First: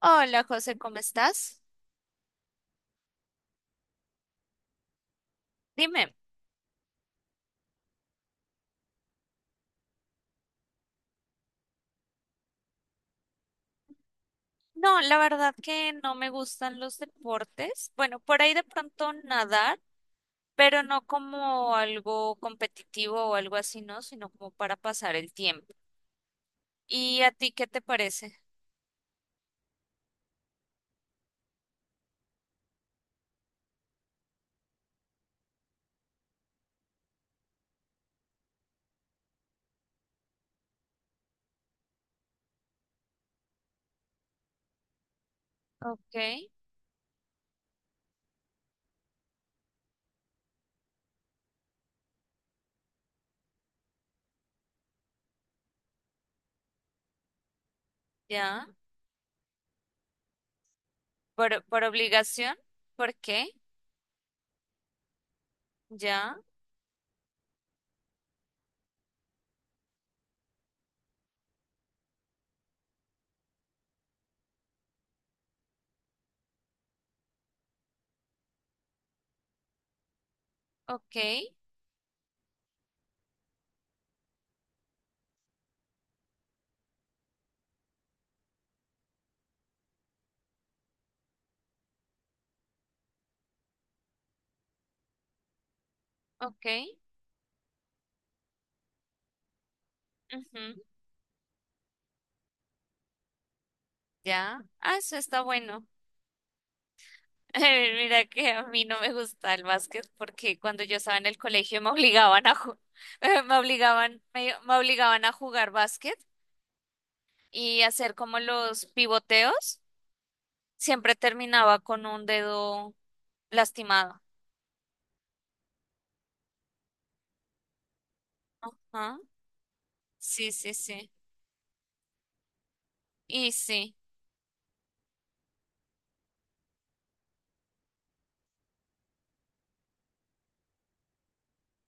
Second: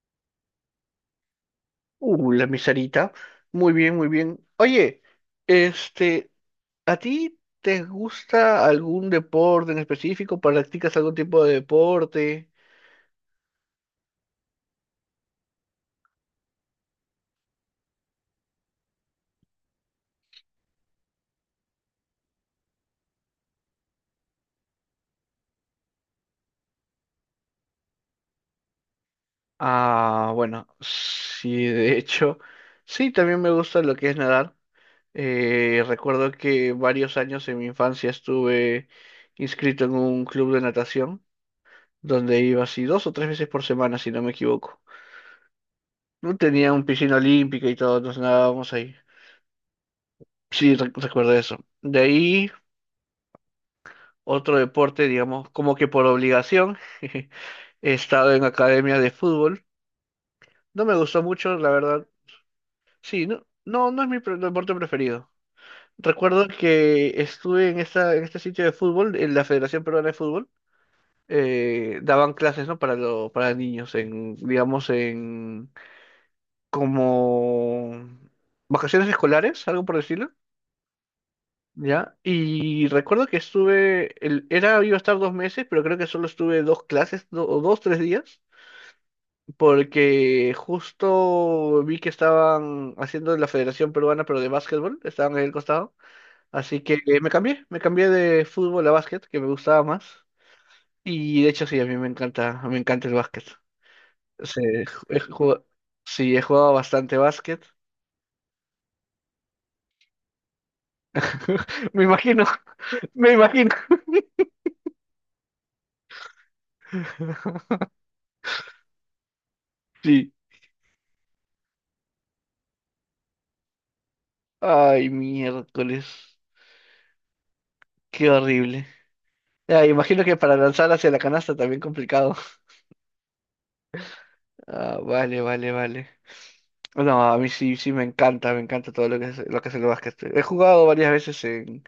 Hola José, ¿cómo estás? La miserita. Muy bien, muy bien. Oye, Dime, este, ¿a ti te gusta algún deporte en específico? ¿Practicas algún tipo de deporte? no, la verdad que no me gustan los deportes. Bueno, por ahí de pronto nadar, pero no como algo competitivo o algo así, ¿no? Sino como para pasar el tiempo. ¿Y a ti qué te parece? Ah, bueno, sí, de hecho, sí, también me gusta lo que es nadar. Recuerdo que varios años en mi infancia estuve inscrito en un club de natación, donde iba así dos o tres veces por semana, si no me equivoco. Ok, No tenía un piscina olímpica y todos nos nadábamos ahí. Sí, recuerdo eso. De ahí, otro deporte, digamos, como que por obligación. He estado en ya. academia de fútbol. No me gustó mucho, ¿Por, la por verdad. obligación? ¿Por Sí, no, qué? no, no es mi deporte preferido. Ya. Recuerdo que estuve en este sitio de fútbol, en la Federación Peruana de Fútbol. Daban clases, ¿no? Para para niños, en, digamos, en como vacaciones escolares, algo por decirlo. Ok, ¿Ya? Y recuerdo que estuve, iba a estar dos meses, pero creo que solo estuve dos clases, do- o dos, tres días, porque justo vi que estaban haciendo la Federación Peruana, pero de básquetbol, estaban ahí al costado, ok. así que me cambié de fútbol a básquet, que me gustaba más, Ujú, y de hecho sí, a mí me encanta el básquet. Sí, ya. Ah, eso he está jugado, bueno. sí, he jugado bastante básquet, Mira que a mí no me gusta el básquet porque cuando yo estaba en el colegio me me imagino, obligaban a ju- me me imagino. obligaban me obligaban a jugar básquet y hacer como los pivoteos, Sí. siempre terminaba con un dedo lastimado. Ay, miércoles. Qué horrible. Ajá. Ya, imagino que Sí, para sí, lanzar hacia sí. la canasta también complicado. Y sí. Ah, vale, vale, vale. No, a mí sí, sí me encanta todo lo que es el básquet. He jugado varias veces en,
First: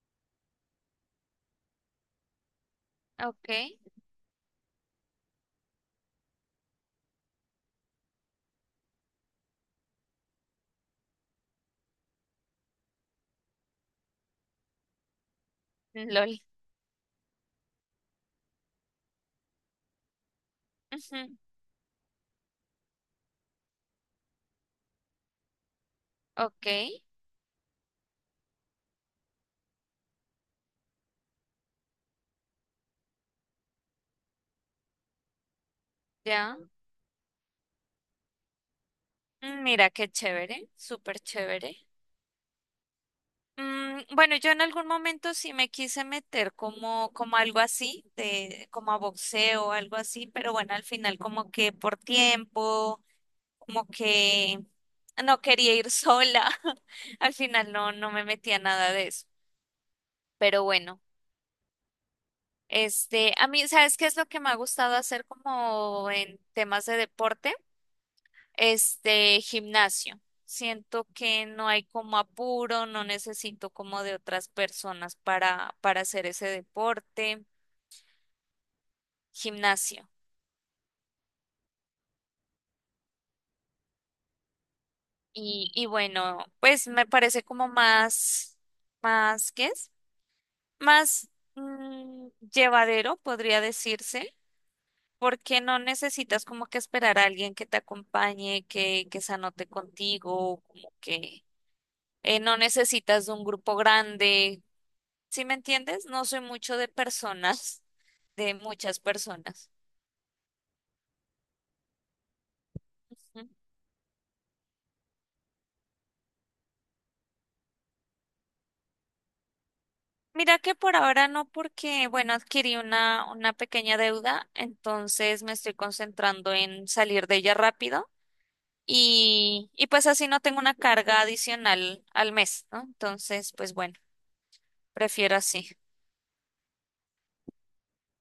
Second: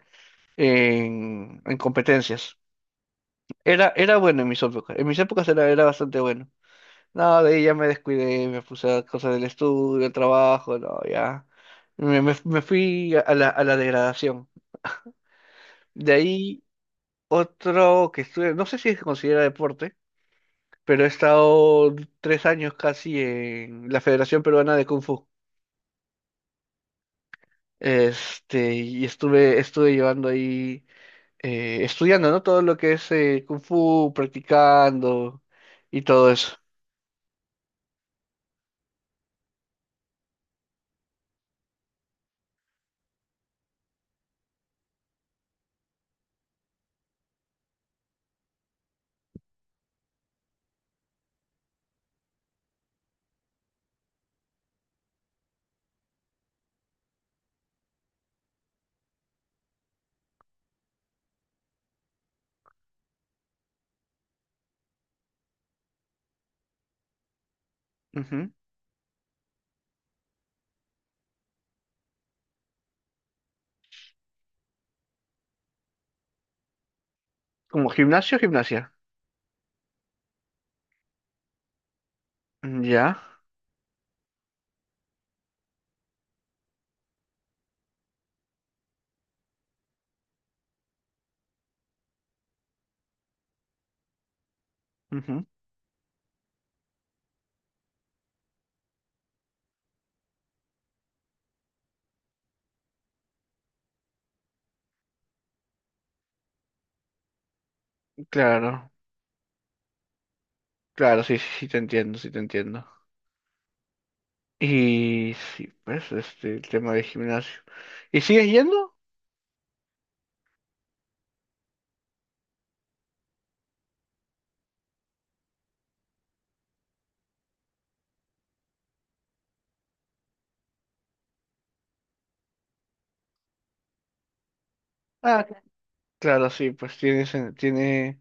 en, en competencias. Okay. Era, era bueno en mis épocas. En mis épocas era, era bastante bueno. No, de ahí ya me descuidé, me puse a cosas del estudio, el trabajo, no, ya. Me fui a la degradación. De LOL. ahí otro que estuve, no sé si se considera deporte, pero he Ujú. estado tres años casi en la Federación Peruana de Kung Fu. Ok, Este, y estuve, estuve llevando ahí, estudiando, ¿no? Todo lo que es Kung Fu, practicando y todo eso. ya. Mm, mira qué chévere, súper chévere. Bueno, yo en algún momento sí me quise meter como, como algo así, de, como a boxeo, algo así, pero bueno, al final como que por tiempo, como que no quería ir sola, al final no, no me metía nada de eso. Pero bueno, a mí, ¿sabes qué es lo que me ha gustado hacer como en temas de deporte? Ujú. Este gimnasio. Siento que no hay como apuro, no necesito como de otras personas para hacer ese deporte, Como gimnasio, gimnasia. gimnasio. Mm, ya. Y bueno, pues me parece como más, más, ¿qué es? Más mm, llevadero, podría decirse, Ujú. porque no necesitas como que esperar a alguien que te acompañe, que se anote contigo, como que no necesitas de un grupo grande. ¿Sí me entiendes? No soy mucho de personas, de Claro, muchas personas. claro, sí, sí, sí, te entiendo, sí, te entiendo. ¿Mm? Y sí, pues, este, el tema de gimnasio. ¿Y sigues yendo? Mira que por ahora no, porque, bueno, adquirí una pequeña deuda, entonces me estoy concentrando en salir de ella rápido y pues así no tengo una carga adicional al mes, ¿no? Entonces, pues bueno, prefiero Ah, así. claro, sí, pues tiene, tiene,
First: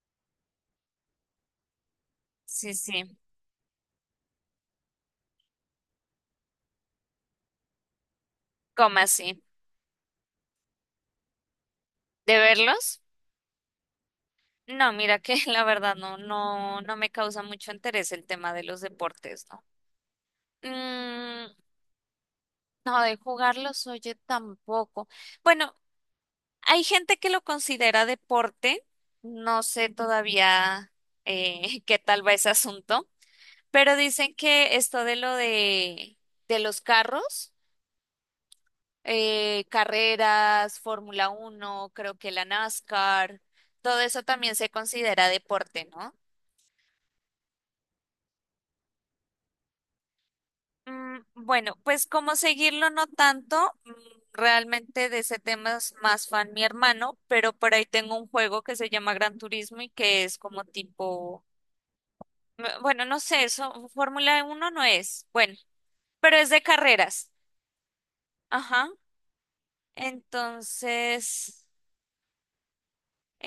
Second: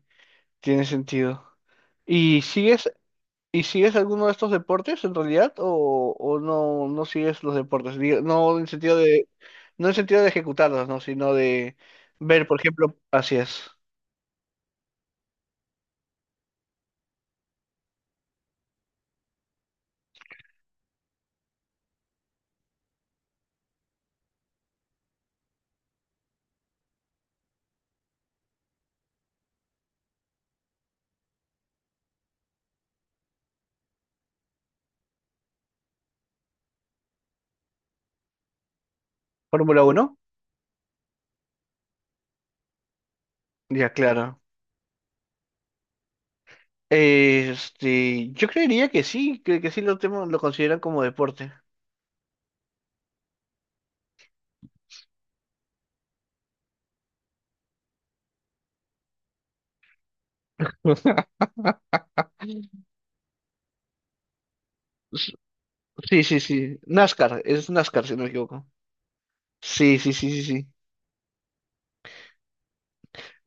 tiene sentido. ¿Y Sí, sigues sí, ¿Y sigues alguno de estos deportes en realidad o no, no sigues los deportes? Digo, no en sentido como así. no en sentido de ejecutarlos, ¿no? Sino de ¿De ver, por ejemplo, verlos? así es. No, mira que la verdad no, no, no me causa mucho interés el tema de los deportes, ¿no? Mm, no, de jugarlos, oye, tampoco. Bueno, hay gente que lo considera deporte, no sé todavía qué tal va ese asunto, pero dicen que esto de los carros, Fórmula Uno, carreras, Fórmula Uno, creo que la NASCAR, ya, todo eso claro. también se considera deporte, ¿no? Este, yo creería que sí lo consideran como Mm, deporte. bueno, pues como seguirlo no tanto, mm, realmente de ese tema es más fan mi hermano, pero por ahí tengo un juego que se llama Gran Turismo y que es como tipo, mm, bueno, no sé, eso, Fórmula uno no es, bueno, Sí, pero sí, es de sí. carreras. NASCAR, es NASCAR si no me equivoco. Ajá. Sí, sí, sí, sí, sí. Entonces,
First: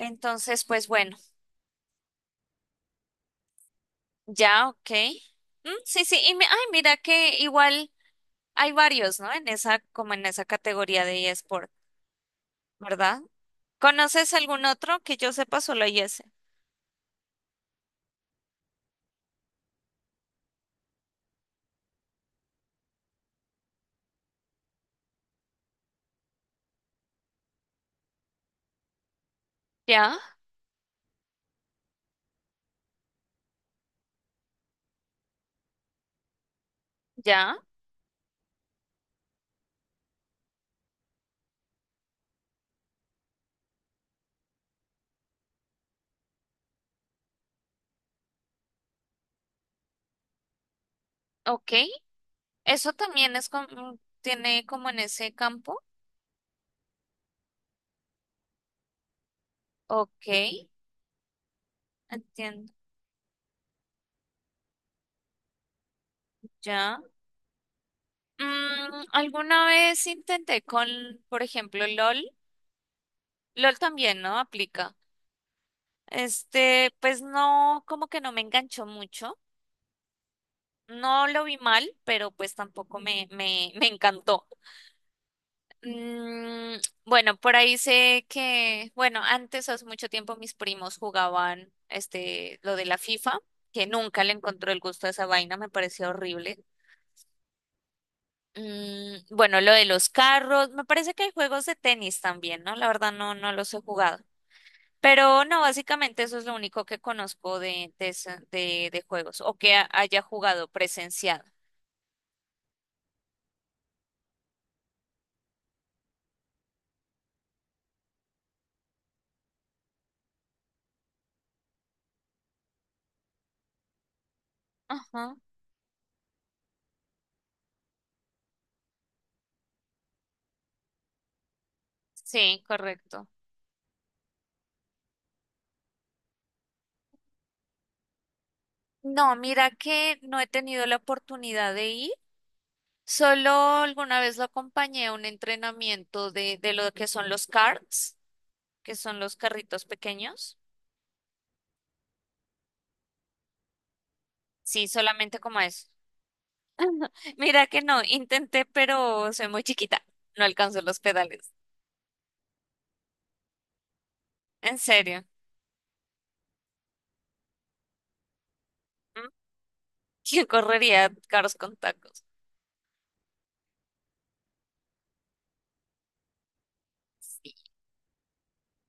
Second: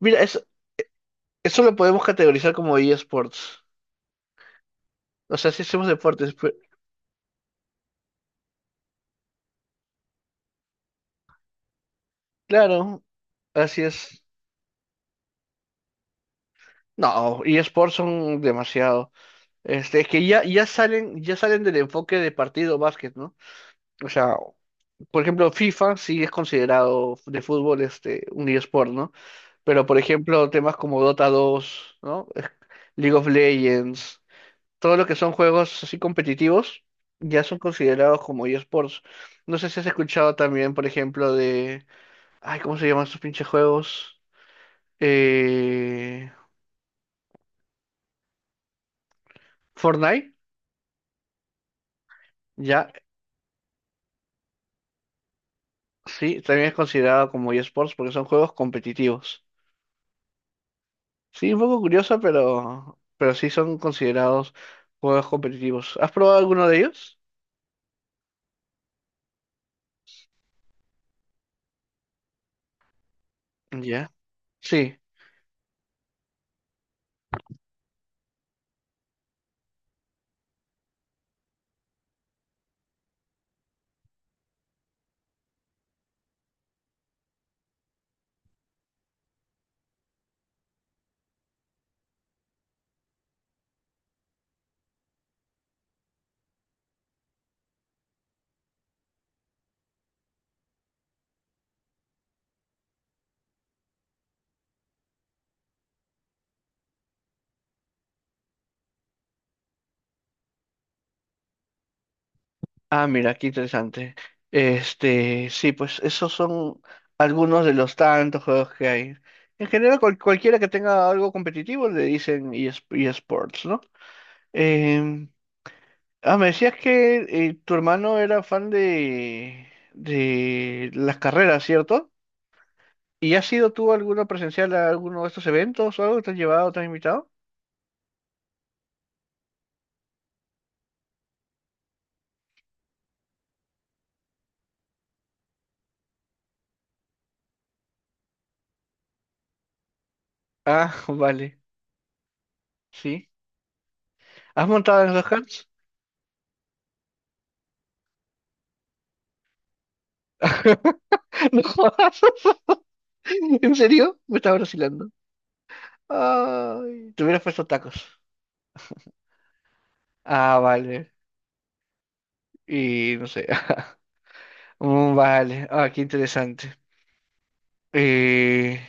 Mira, eso, pues bueno, eso lo podemos categorizar como eSports. ya, ok. O sea, si Mm, hacemos sí, sí, deportes, pero- ay, mira que igual hay varios, ¿no? En esa, como en esa categoría de eSport, claro, ¿verdad? así es. ¿Conoces algún otro que yo sepa solo hay ese? No, eSports son demasiado. Este, es que ya, ya salen del enfoque de partido básquet, ¿no? O sea, por ejemplo, FIFA sí es considerado de fútbol este, un eSport, ¿no? Pero por Ya, ejemplo, temas como Dota 2, ¿no? League of Legends, todo lo que son juegos así competitivos, ya ya, son considerados como eSports. No sé si has escuchado también, por ejemplo, de. Ay, ¿cómo se llaman esos pinches juegos? Eh, Fortnite. ok. Ya, Eso también es como, tiene como en ese campo. sí, también es considerado como eSports porque son juegos competitivos. Ok, Sí, un poco curioso, entiendo. Pero sí son considerados juegos competitivos. ¿Has probado alguno de Ya. ellos? Mm, alguna vez intenté con, por ejemplo, LOL. LOL Ya. también, ¿no? Aplica. Sí. Este, pues no, como que no me enganchó mucho. No lo vi mal, pero pues tampoco me encantó. Mm, bueno, por ahí sé que, bueno, antes hace mucho tiempo mis primos jugaban este lo de la FIFA, que nunca le encontró el gusto a esa vaina, me pareció horrible. Mm, bueno, lo de los carros, me parece que hay juegos de tenis también, ¿no? La verdad no, no los he jugado. Pero no, básicamente eso es lo único que conozco de, de juegos o que haya jugado presenciado. Ah, mira, qué interesante. Este, sí, pues esos son algunos de los tantos juegos que hay. En general, cualquiera que tenga algo competitivo le dicen ES eSports, ¿no? Em, Ajá, ah, me decías que tu hermano era fan de las carreras, ¿cierto? sí, correcto. ¿Y has ido tú alguno presencial a alguno de estos eventos o algo? ¿Te has llevado, te has invitado? No, mira que no he tenido la oportunidad de ir. Solo alguna vez lo acompañé a un entrenamiento de lo que son los karts, que son los carritos pequeños. Ah, vale, sí. ¿Has Sí, montado en los solamente como carts? eso. Mira que no, intenté, pero soy muy chiquita. No alcanzo los pedales. No jodas. ¿En serio? Me estaba En vacilando. serio. Ay, te hubieras puesto tacos. ¿Mm? ¿Quién Ah, vale. correría carros con tacos? Y no sé. Mm, vale. Ah, qué interesante. Sí. Eh,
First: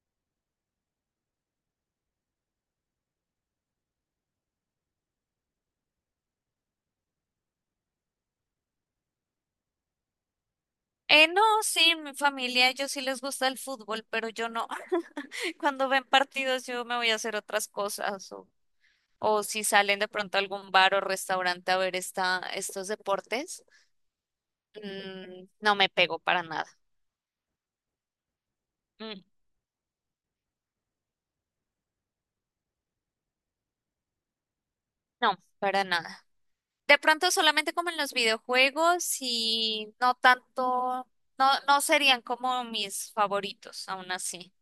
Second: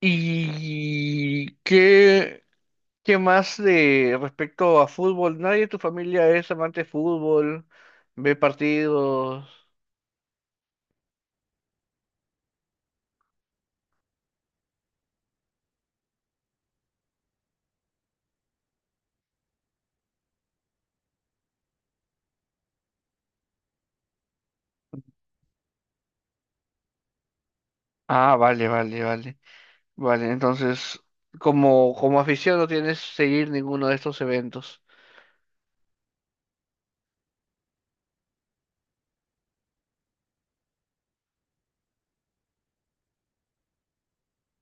¿Y qué, qué más de respecto a fútbol? ¿Nadie de tu familia es amante de fútbol? ¿Ve partidos? No, sí, en mi familia, ellos sí les gusta el fútbol, pero yo no. Cuando ven partidos, yo me voy a hacer otras cosas. O si salen de pronto a algún bar o restaurante a ver esta, estos deportes. Mm, no me pego para nada. Ah, vale, vale, Mm, vale. Vale, entonces, como, como afición no tienes que seguir ninguno de estos eventos. no, para nada. De pronto solamente como en los videojuegos y no tanto, no, no serían como mis favoritos, aún así.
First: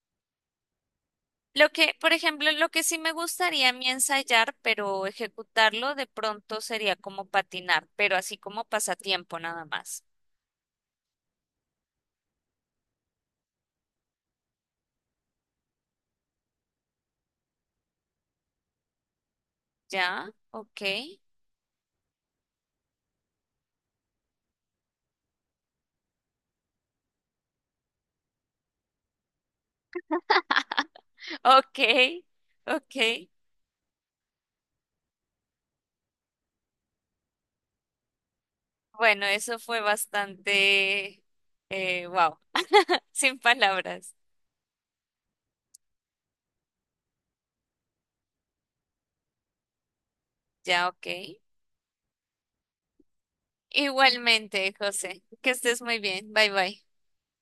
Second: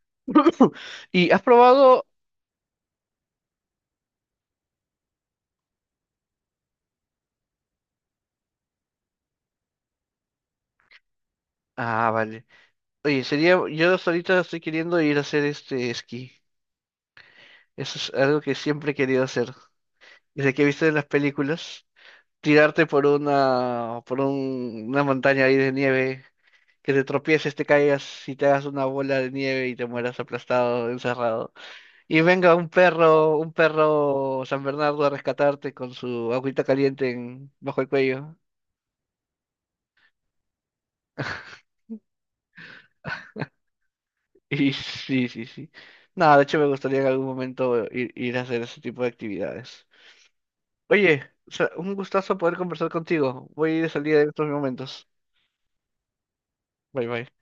¿Y has Lo que, probado? por ejemplo, lo que sí me gustaría a mí ensayar, pero ejecutarlo de pronto sería como patinar, pero así como pasatiempo nada más. Ah, vale. Oye, sería, yo hasta ahorita estoy queriendo ir a hacer este esquí. Eso es algo que siempre he querido hacer. ¿Ya? Desde que he Ok, visto en las películas, tirarte por una, por una montaña ahí de nieve, que te tropieces, te caigas y te hagas una bola de nieve y te mueras aplastado, encerrado. ok, Y venga ok. Un perro San Bernardo a rescatarte con su agüita caliente bajo el cuello. Bueno, eso fue bastante, wow, sin palabras. Y sí, sí, sí. Nada, de hecho me gustaría en algún momento ir, ir a hacer ese tipo de actividades. Ya, ok. Oye, o sea, un gustazo poder conversar contigo. Voy de salida en estos Igualmente, momentos. José. Que estés muy bien. Bye bye. Bye bye.